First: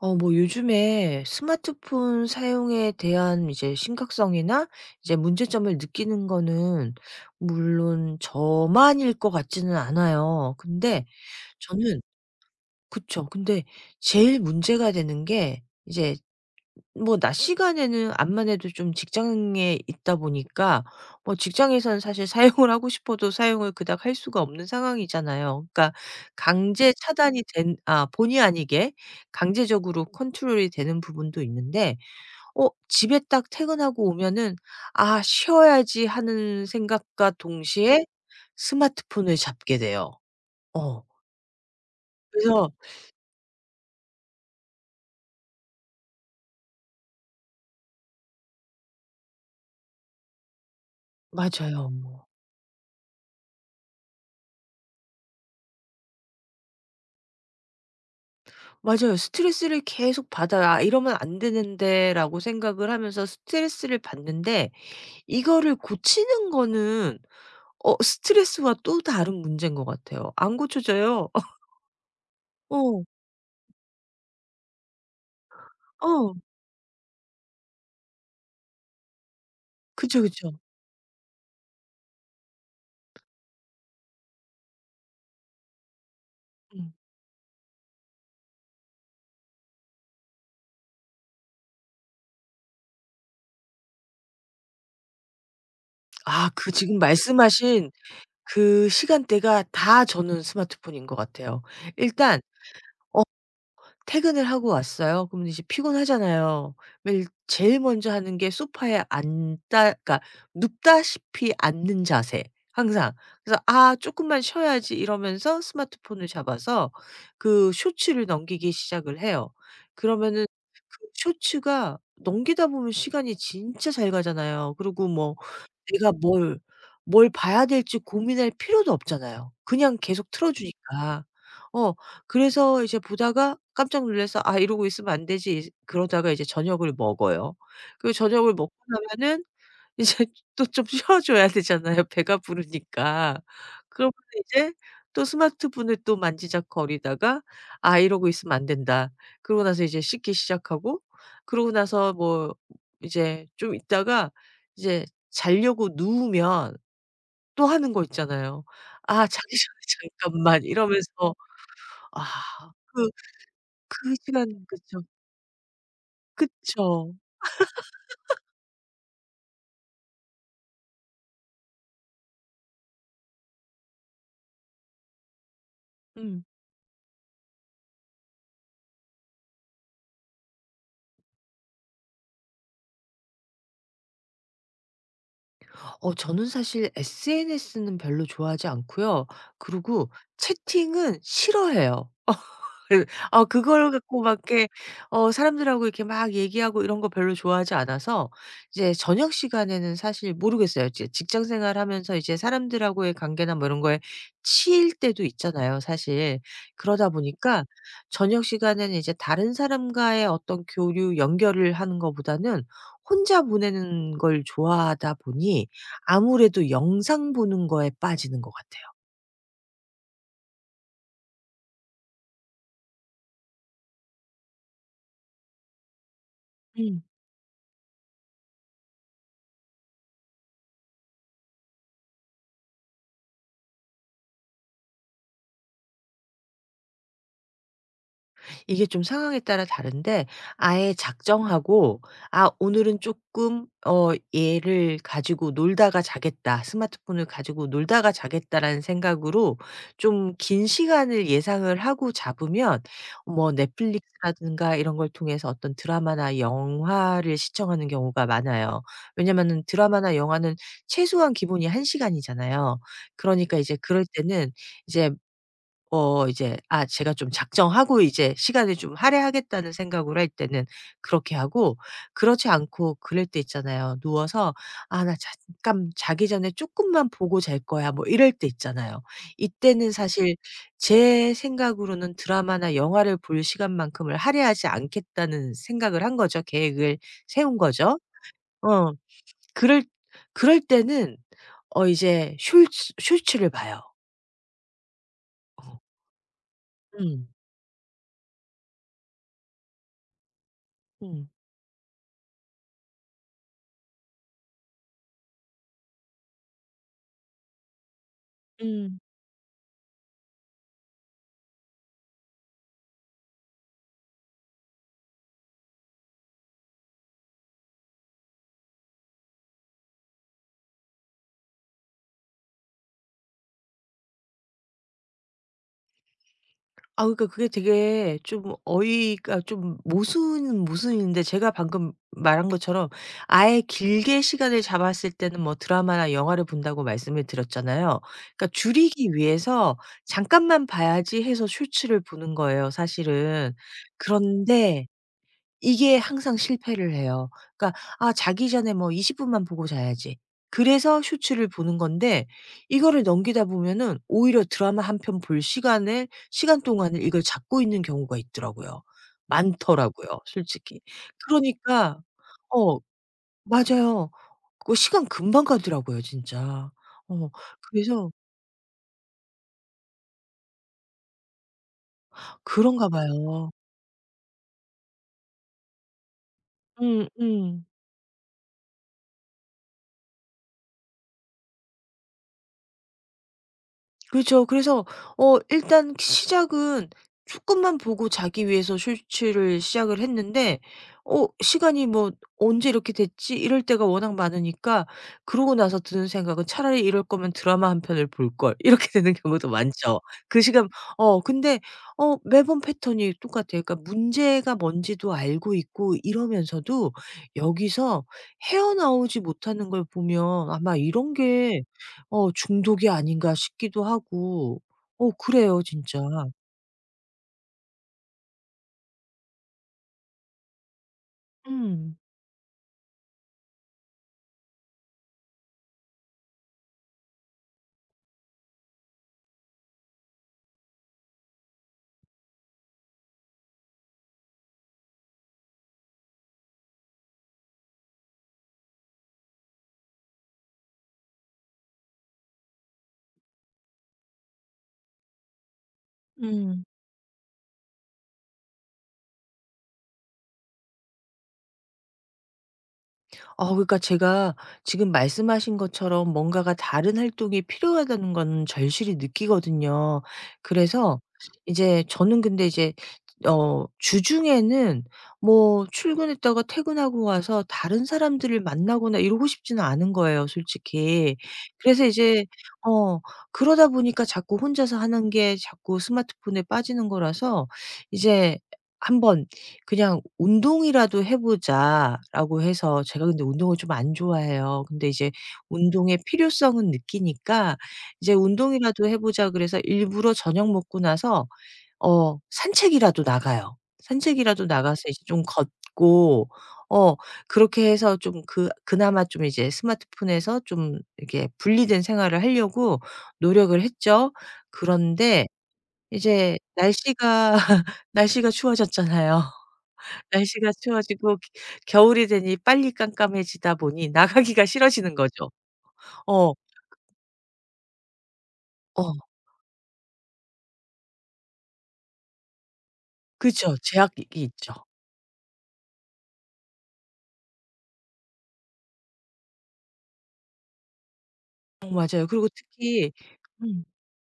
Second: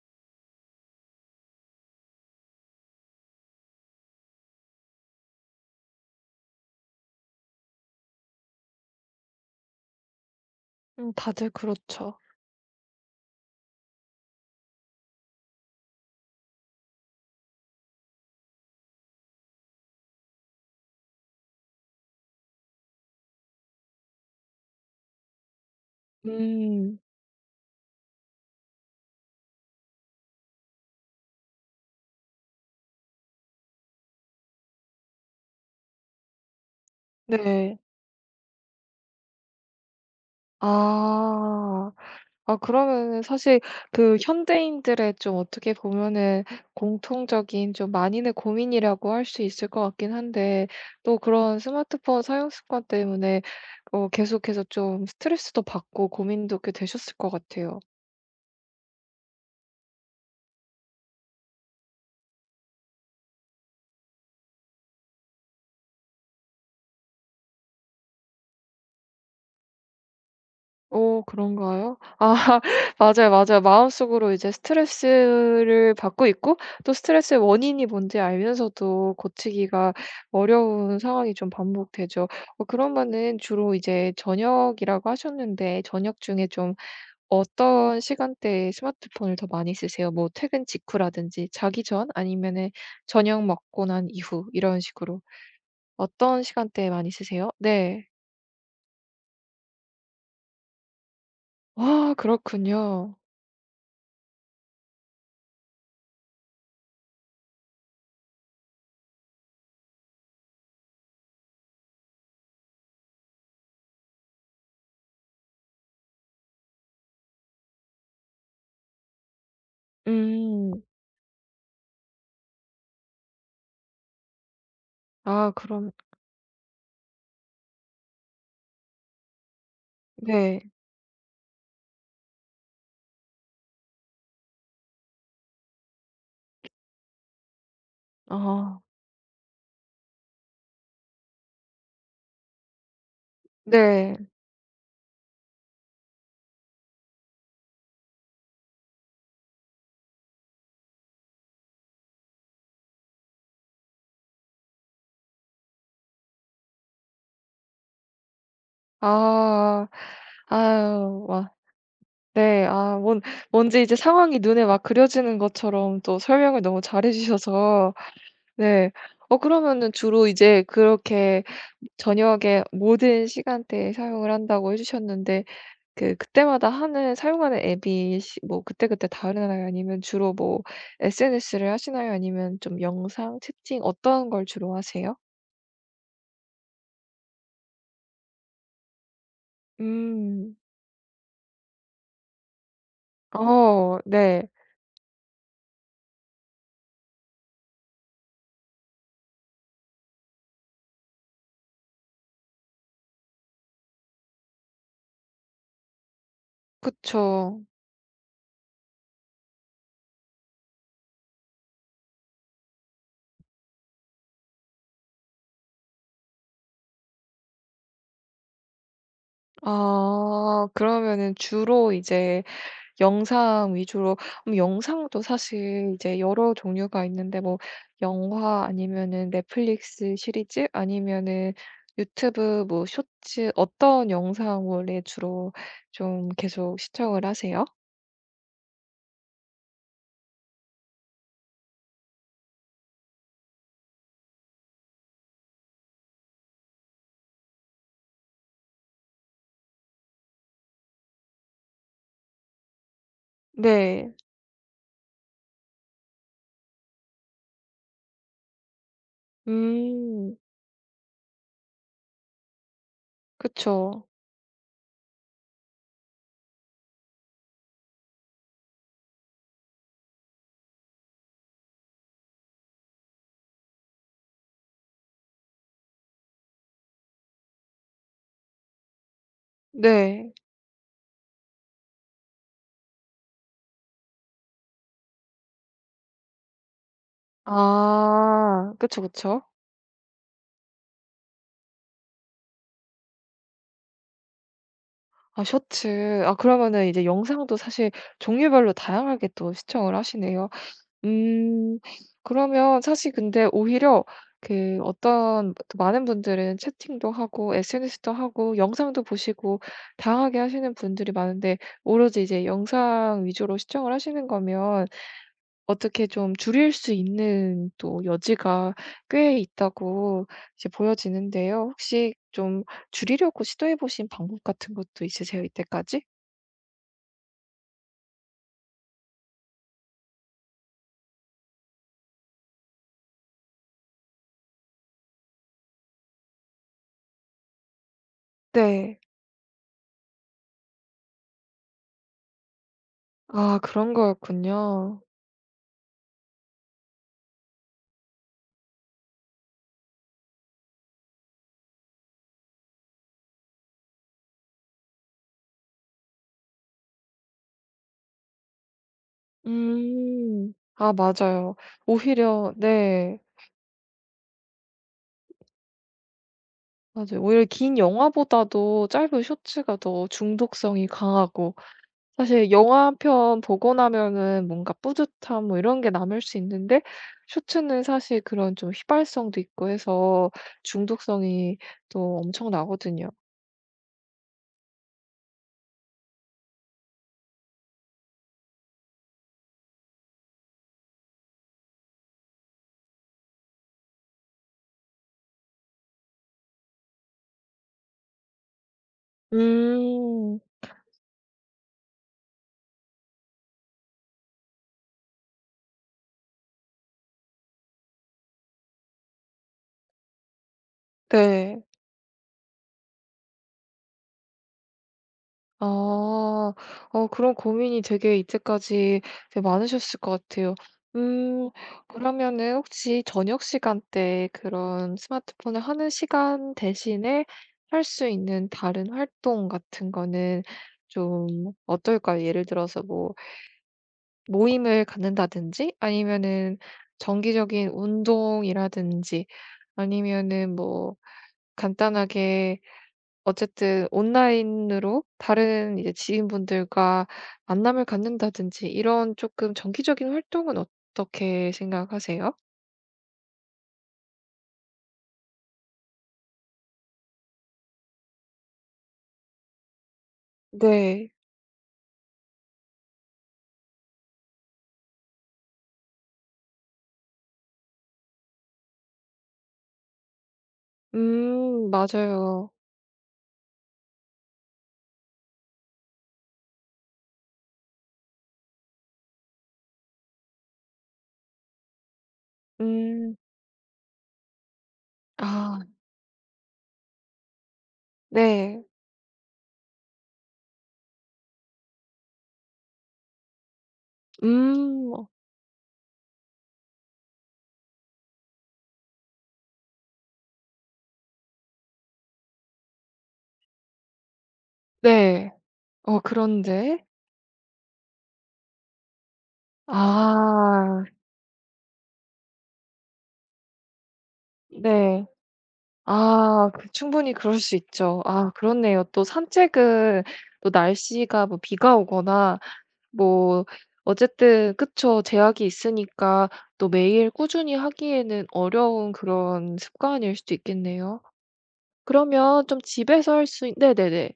뭐 요즘에 스마트폰 사용에 대한 이제 심각성이나 이제 문제점을 느끼는 거는 물론 저만일 것 같지는 않아요. 근데 다들 저는 그렇죠. 그쵸. 근데 제일 문제가 되는 게 이제 뭐 낮 시간에는 암만 해도 좀 직장에 있다 보니까 뭐 직장에서는 사실 사용을 하고 싶어도 사용을 그닥 할 수가 없는 상황이잖아요. 그러니까 강제 음 차단이 된 본의 아니게 강제적으로 컨트롤이 되는 부분도 있는데 집에 딱 퇴근하고 오면은 '아 쉬어야지.' 하는 생각과 네. 동시에 스마트폰을 잡게 돼요. 어. 아. 아 그래서 그러면은 사실 그 현대인들의 좀 어떻게 보면은 공통적인 좀 많이는 고민이라고 할 수 있을 것 같긴 한데 또 그런 맞아요. 스마트폰 사용 습관 때문에 계속해서 좀 스트레스도 받고 고민도 꽤 되셨을 것 같아요. 맞아요. '스트레스를 계속 받아아 이러면 안 되는데.'라고 생각을 하면서 스트레스를 받는데 이거를 고치는 거는 스트레스와 또 다른 문제인 것 같아요. 안 오 고쳐져요. 그런가요? 아 어. 맞아요, 맞아요. 마음속으로 이제 스트레스를 받고 어. 있고 또 스트레스의 원인이 뭔지 알면서도 고치기가 그쵸, 그쵸. 어려운 상황이 좀 반복되죠. 어 그러면은 주로 이제 저녁이라고 하셨는데 저녁 중에 좀 음. 어떤 시간대에 스마트폰을 더 많이 쓰세요? 뭐 퇴근 직후라든지 자기 전 아니면은 저녁 먹고 난 이후 이런 식으로 어떤 아 그 시간대에 지금 많이 쓰세요? 말씀하신 네. 그 시간대가 다 저는 스마트폰인 것 같아요. 와 일단 그렇군요. 어 퇴근을 하고 왔어요. 그러면 이제 피곤하잖아요. 매일 제일 먼저 하는 게 소파에 앉다 그러니까 눕다시피 앉는 자세. 항상. 그래서 '아 조금만 쉬어야지.' 이러면서 스마트폰을 잡아서 그 쇼츠를 넘기기 시작을 해요. 그러면은 음. 그 쇼츠가 넘기다 보면 시간이 진짜 잘 가잖아요. 그리고 뭐 아 그럼 내가 뭘 봐야 될지 고민할 필요도 없잖아요. 그냥 계속 틀어 네. 주니까. 어 그래서 이제 보다가 깜짝 놀라서 '아 이러고 있으면 안 되지.' 그러다가 이제 저녁을 먹어요. 그 저녁을 먹고 아 나면은 이제 또 좀 쉬어 줘야 되잖아요 배가 부르니까. 그러면 네. 이제 또 스마트폰을 또 만지작거리다가 '아 이러고 있으면 안 된다.' 그러고 나서 이제 씻기 시작하고 그러고 나서 뭐 이제 좀 있다가 이제 자려고 누우면 또 하는 거 있잖아요. '아 자기 아. 전에 잠깐만.' 아유 이러면서 와 아 네. 아 그 뭔 뭔지 이제 그 상황이 눈에 시간 막 그쵸. 그려지는 것처럼 또 설명을 너무 잘해 그쵸. 주셔서 네. 어 그러면은 주로 이제 그렇게 저녁에 모든 시간대에 사용을 한다고 해 주셨는데 음. 그때마다 하는 사용하는 앱이 시 뭐 그때그때 다르나요? 아니면 주로 뭐 SNS를 하시나요? 아니면 좀 영상, 채팅 어떤 걸 주로 하세요? 저는 사실 SNS는 별로 좋아하지 않고요. 그리고 음. 채팅은 싫어해요. 그 그걸 어 갖고 막 네. 이렇게 사람들하고 이렇게 막 얘기하고 이런 거 별로 좋아하지 않아서 이제 저녁 시간에는 사실 모르겠어요. 이제 직장 생활하면서 이제 사람들하고의 관계나 뭐 이런 거에 치일 때도 있잖아요, 사실. 그러다 그쵸. 보니까 저녁 시간에는 이제 다른 사람과의 어떤 교류, 연결을 하는 거보다는 혼자 보내는 걸 좋아하다 보니 아무래도 영상 보는 거에 빠지는 것 같아요. 아 그러면은 주로 이제 영상 위주로. 영상도 사실 이제 여러 음. 종류가 있는데 뭐 영화 아니면은 넷플릭스 시리즈 아니면은 유튜브 뭐 쇼츠 어떤 영상물에 주로 좀 계속 시청을 하세요? 이게 좀 상황에 따라 다른데 아예 작정하고 '아 오늘은 조금 어 얘를 가지고 놀다가 자겠다. 스마트폰을 가지고 놀다가 자겠다.'라는 생각으로 좀 긴 시간을 예상을 하고 잡으면 뭐 네. 넷플릭스라든가 이런 걸 통해서 어떤 드라마나 영화를 시청하는 경우가 많아요. 왜냐면은 드라마나 음. 영화는 최소한 기본이 한 시간이잖아요. 그러니까 이제 그럴 그쵸. 때는 이제 제가 좀 작정하고 이제 시간을 좀 할애하겠다는 생각으로 할 때는 그렇게 하고 그렇지 않고 그럴 때 있잖아요. 누워서 '아 나 잠깐 자기 전에 조금만 보고 잘 거야.' 뭐 이럴 때 있잖아요. 이때는 네. 사실 제 생각으로는 드라마나 영화를 볼 시간만큼을 할애하지 않겠다는 생각을 한 거죠. 계획을 세운 거죠. 아. 어. 그쵸, 그쵸. 그럴 그럴 때는 이제 숄츠를 봐요. 아 쇼츠. 아 그러면은 이제 음. 영상도 사실 종류별로 다양하게 또 시청을 하시네요. 음. 음. 그러면 사실 근데 오히려 그 어떤 또 많은 분들은 채팅도 하고 SNS도 하고 음. 영상도 보시고 다양하게 하시는 분들이 많은데 오로지 이제 영상 위주로 시청을 하시는 거면 어떻게 좀 줄일 수 있는 또 여지가 꽤 있다고 이제 보여지는데요. 혹시 좀 줄이려고 시도해 보신 방법 같은 것도 있으세요? 이때까지? 아 그러니까 그게 되게 좀 어이가 좀 모순은 모순인데 제가 방금 말한 것처럼 아예 길게 시간을 잡았을 때는 뭐 드라마나 영화를 본다고 말씀을 드렸잖아요. 그러니까 네. 줄이기 위해서 잠깐만 봐야지 해서 쇼츠를 보는 거예요 사실은. 아 그런 그런데 거였군요. 이게 항상 실패를 해요. 그러니까 '아 자기 전에 뭐 20 분만 보고 자야지.' 그래서 쇼츠를 보는 건데 이거를 넘기다 보면은 오히려 드라마 한 편 볼 시간에 시간 동안을 이걸 잡고 있는 경우가 있더라고요. 많더라고요 음. 솔직히. 아 맞아요. 그러니까 오히려 어 네. 맞아요. 그 시간 금방 가더라고요 진짜. 맞아요. 어 오히려 긴 그래서 영화보다도 짧은 쇼츠가 더 중독성이 강하고 사실 영화 그런가 한편 봐요. 보고 나면은 뭔가 뿌듯함 뭐 이런 게 남을 수 있는데 음 음. 쇼츠는 사실 그런 좀 휘발성도 있고 해서 중독성이 또 엄청나거든요. 그렇죠. 그래서 일단 시작은 쪼끔만 보고 자기 위해서 쇼츠를 시작을 했는데 시간이 뭐 '언제 이렇게 됐지?' 이럴 때가 워낙 많으니까 그러고 나서 드는 생각은 '차라리 이럴 거면 드라마 한 편을 볼걸.' 이렇게 되는 경우도 많죠. 그 음. 시간 어 근데 어 매번 패턴이 똑같아요. 그러니까 문제가 뭔지도 알고 있고 이러면서도 여기서 헤어나오지 못하는 걸 보면 아마 이런 게 네. 중독이 아닌가 싶기도 하고 어 그래요 진짜. 아. 어 그런 고민이 되게 이때까지 되게 많으셨을 것 같아요. 음 음. 그러면은 혹시 저녁 시간대 그런 스마트폰을 하는 시간 대신에 할 수 있는 다른 활동 같은 거는 좀 어떨까요? 예를 들어서 뭐 모임을 갖는다든지 아니면은 정기적인 운동이라든지 아니면은 뭐 간단하게 어쨌든 온라인으로 다른 이제 음. 지인분들과 만남을 갖는다든지 이런 조금 정기적인 활동은 어떻게 생각하세요? 아 그러니까 제가 지금 말씀하신 것처럼 뭔가가 다른 활동이 필요하다는 건 절실히 느끼거든요. 그래서 네. 이제 저는 근데 이제 주중에는 뭐 출근했다가 퇴근하고 와서 다른 사람들을 만나거나 이러고 싶지는 않은 거예요, 솔직히. 그래서 이제 맞아요. 어 그러다 보니까 자꾸 혼자서 하는 게 자꾸 스마트폰에 빠지는 거라서 이제 한번 그냥 '운동이라도 해 보자.'라고 해서 제가 음. 근데 운동을 좀 안 좋아해요. 근데 이제 아 운동의 필요성은 느끼니까 이제 네. '운동이라도 해 보자.' 그래서 일부러 저녁 먹고 나서 산책이라도 나가요. 산책이라도 나가서 이제 어 좀 걷고 어 그렇게 해서 좀 그 그나마 좀 이제 스마트폰에서 좀 이렇게 분리된 생활을 하려고 노력을 했죠. 그런데 네. 어 이제 그런데 날씨가 날씨가 추워졌잖아요. 날씨가 아 추워지고 기 겨울이 되니 빨리 깜깜해지다 보니 나가기가 싫어지는 네. 거죠. 어. 아 그 충분히 그럴 수 있죠. 아 그렇네요. 또 어. 산책은 또 날씨가 뭐 비가 오거나 뭐 그죠. 제약이 어쨌든 있죠. 그쵸. 제약이 있으니까 또 매일 꾸준히 하기에는 어려운 그런 습관일 수도 있겠네요. 어 맞아요. 그리고 그러면 좀 특히 집에서 할 수 있- 음. 네네네.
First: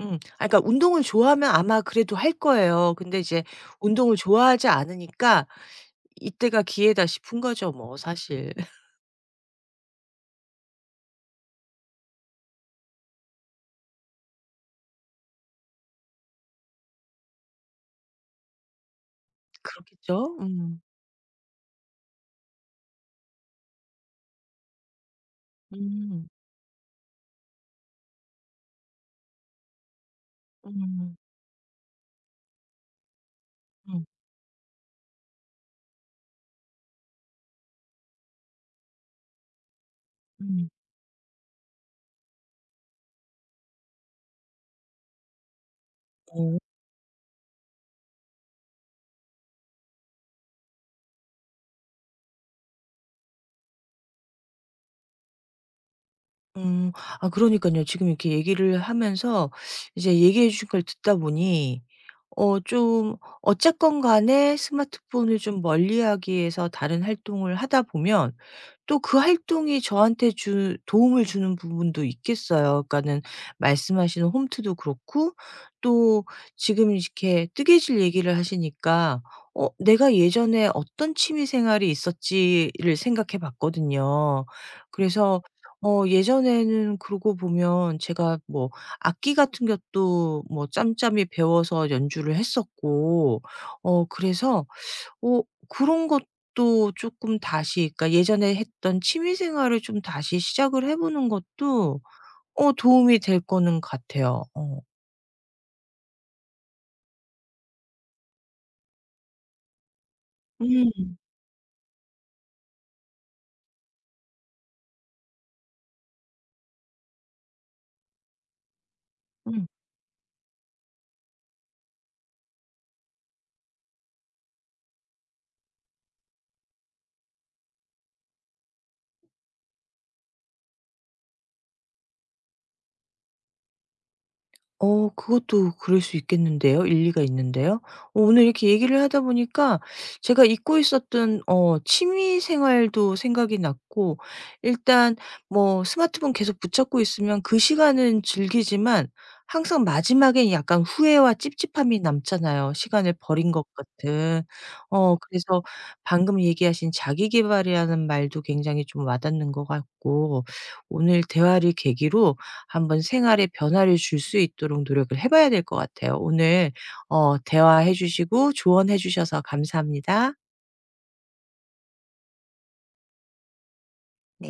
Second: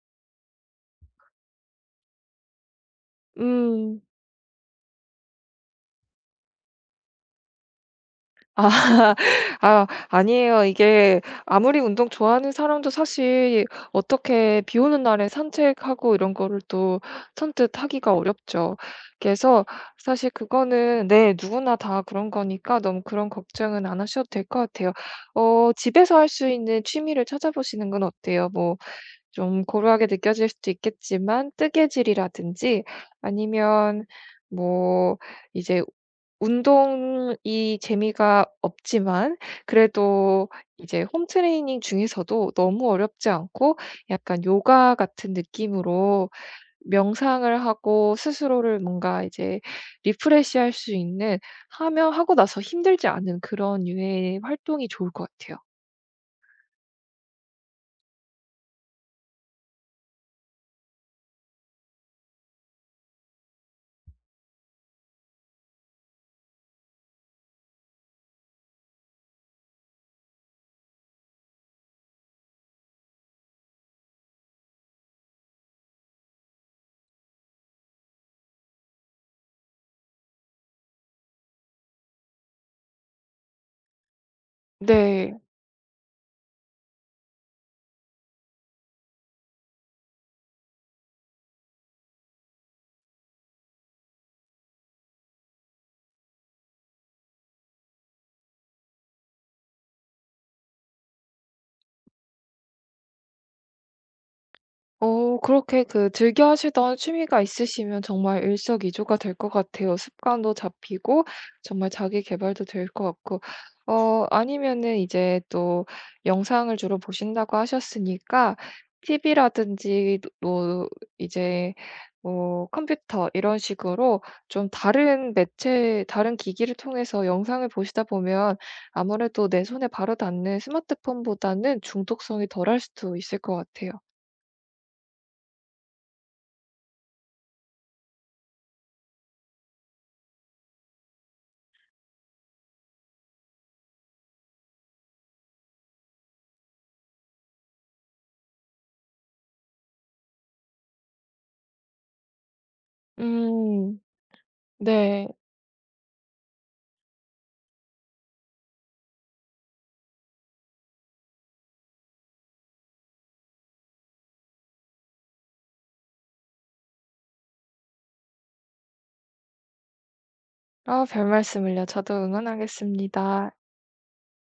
음. 아 그러니까 운동을 좋아하면 아마 그래도 할 거예요. 근데 이제 음. 운동을 좋아하지 않으니까 이때가 기회다 싶은 거죠 뭐 사실. 아. 아 아니에요. 이게 아무리 운동 좋아하는 사람도 사실 어떻게 비 오는 날에 산책하고 이런 거를 또 선뜻 하기가 어렵죠. 그래서 사실 그렇겠죠? 음. 그거는 네 누구나 다 그런 거니까 너무 그런 걱정은 안 하셔도 될 것 같아요. 어 집에서 음. 할 수 있는 취미를 찾아보시는 건 어때요? 뭐 좀 고루하게 느껴질 수도 음. 있겠지만 뜨개질이라든지 음. 아니면 뭐 이제 운동이 재미가 없지만 그래도 음. 이제 홈트레이닝 중에서도 너무 어렵지 않고 약간 요가 같은 느낌으로 어. 명상을 하고 스스로를 뭔가 이제 리프레시할 수 있는 하며 하고 나서 힘들지 않은 그런 유의 활동이 좋을 것 같아요. 음. 아 그러니깐요. 지금 이렇게 얘기를 하면서 이제 얘기해 주신 걸 듣다 보니 좀 어쨌건 간에 스마트폰을 좀 멀리하기 위해서 다른 활동을 하다 보면 또 그 활동이 저한테 주 도움을 주는 부분도 있겠어요. 그러니까는 말씀하시는 홈트도 그렇고 또 지금 이렇게 뜨개질 얘기를 하시니까 '어 내가 예전에 어떤 취미 생활이 있었지.'를 생각해 봤거든요. 네. 그래서 예전에는 그러고 보면 제가 뭐 악기 같은 것도 뭐 짬짬이 배워서 연주를 했었고 어 그래서 어 그런 것도 쪼끔 다시 그러니까 예전에 했던 취미 생활을 좀 다시 시작을 해 보는 것도 도움이 될 거는 같아요. 어. 어 그렇게 그 즐겨 하시던 취미가 있으시면 정말 일석이조가 될 것 같아요. 습관도 음. 잡히고 정말 자기 개발도 될 것 같고. 어 아니면은 이제 또 영상을 주로 보신다고 하셨으니까 음. TV라든지 또 이제 뭐 컴퓨터 이런 식으로 좀 다른 매체 다른 기기를 통해서 영상을 보시다 보면 아무래도 내 손에 바로 닿는 스마트폰보다는 중독성이 덜할 수도 있을 것 같아요. 어 그것도 그럴 수 있겠는데요. 일리가 있는데요. 어 오늘 이렇게 얘기를 하다 보니까 제가 잊고 있었던 취미 생활도 생각이 났고 일단 뭐 스마트폰 계속 붙잡고 있으면 그 시간은 즐기지만 항상 마지막엔 약간 후회와 찝찝함이 남잖아요, 시간을 버린 것 음. 같은. 네. 그래서 방금 얘기하신 자기 개발이라는 말도 굉장히 좀 와닿는 것 같고 오늘 대화를 계기로 한번 생활에 변화를 줄 수 있도록 노력을 해 봐야 될 것 같아요. 오늘 대화해 주시고 조언해 주셔서 감사합니다. 아 별말씀을요. 저도 응원하겠습니다. 네.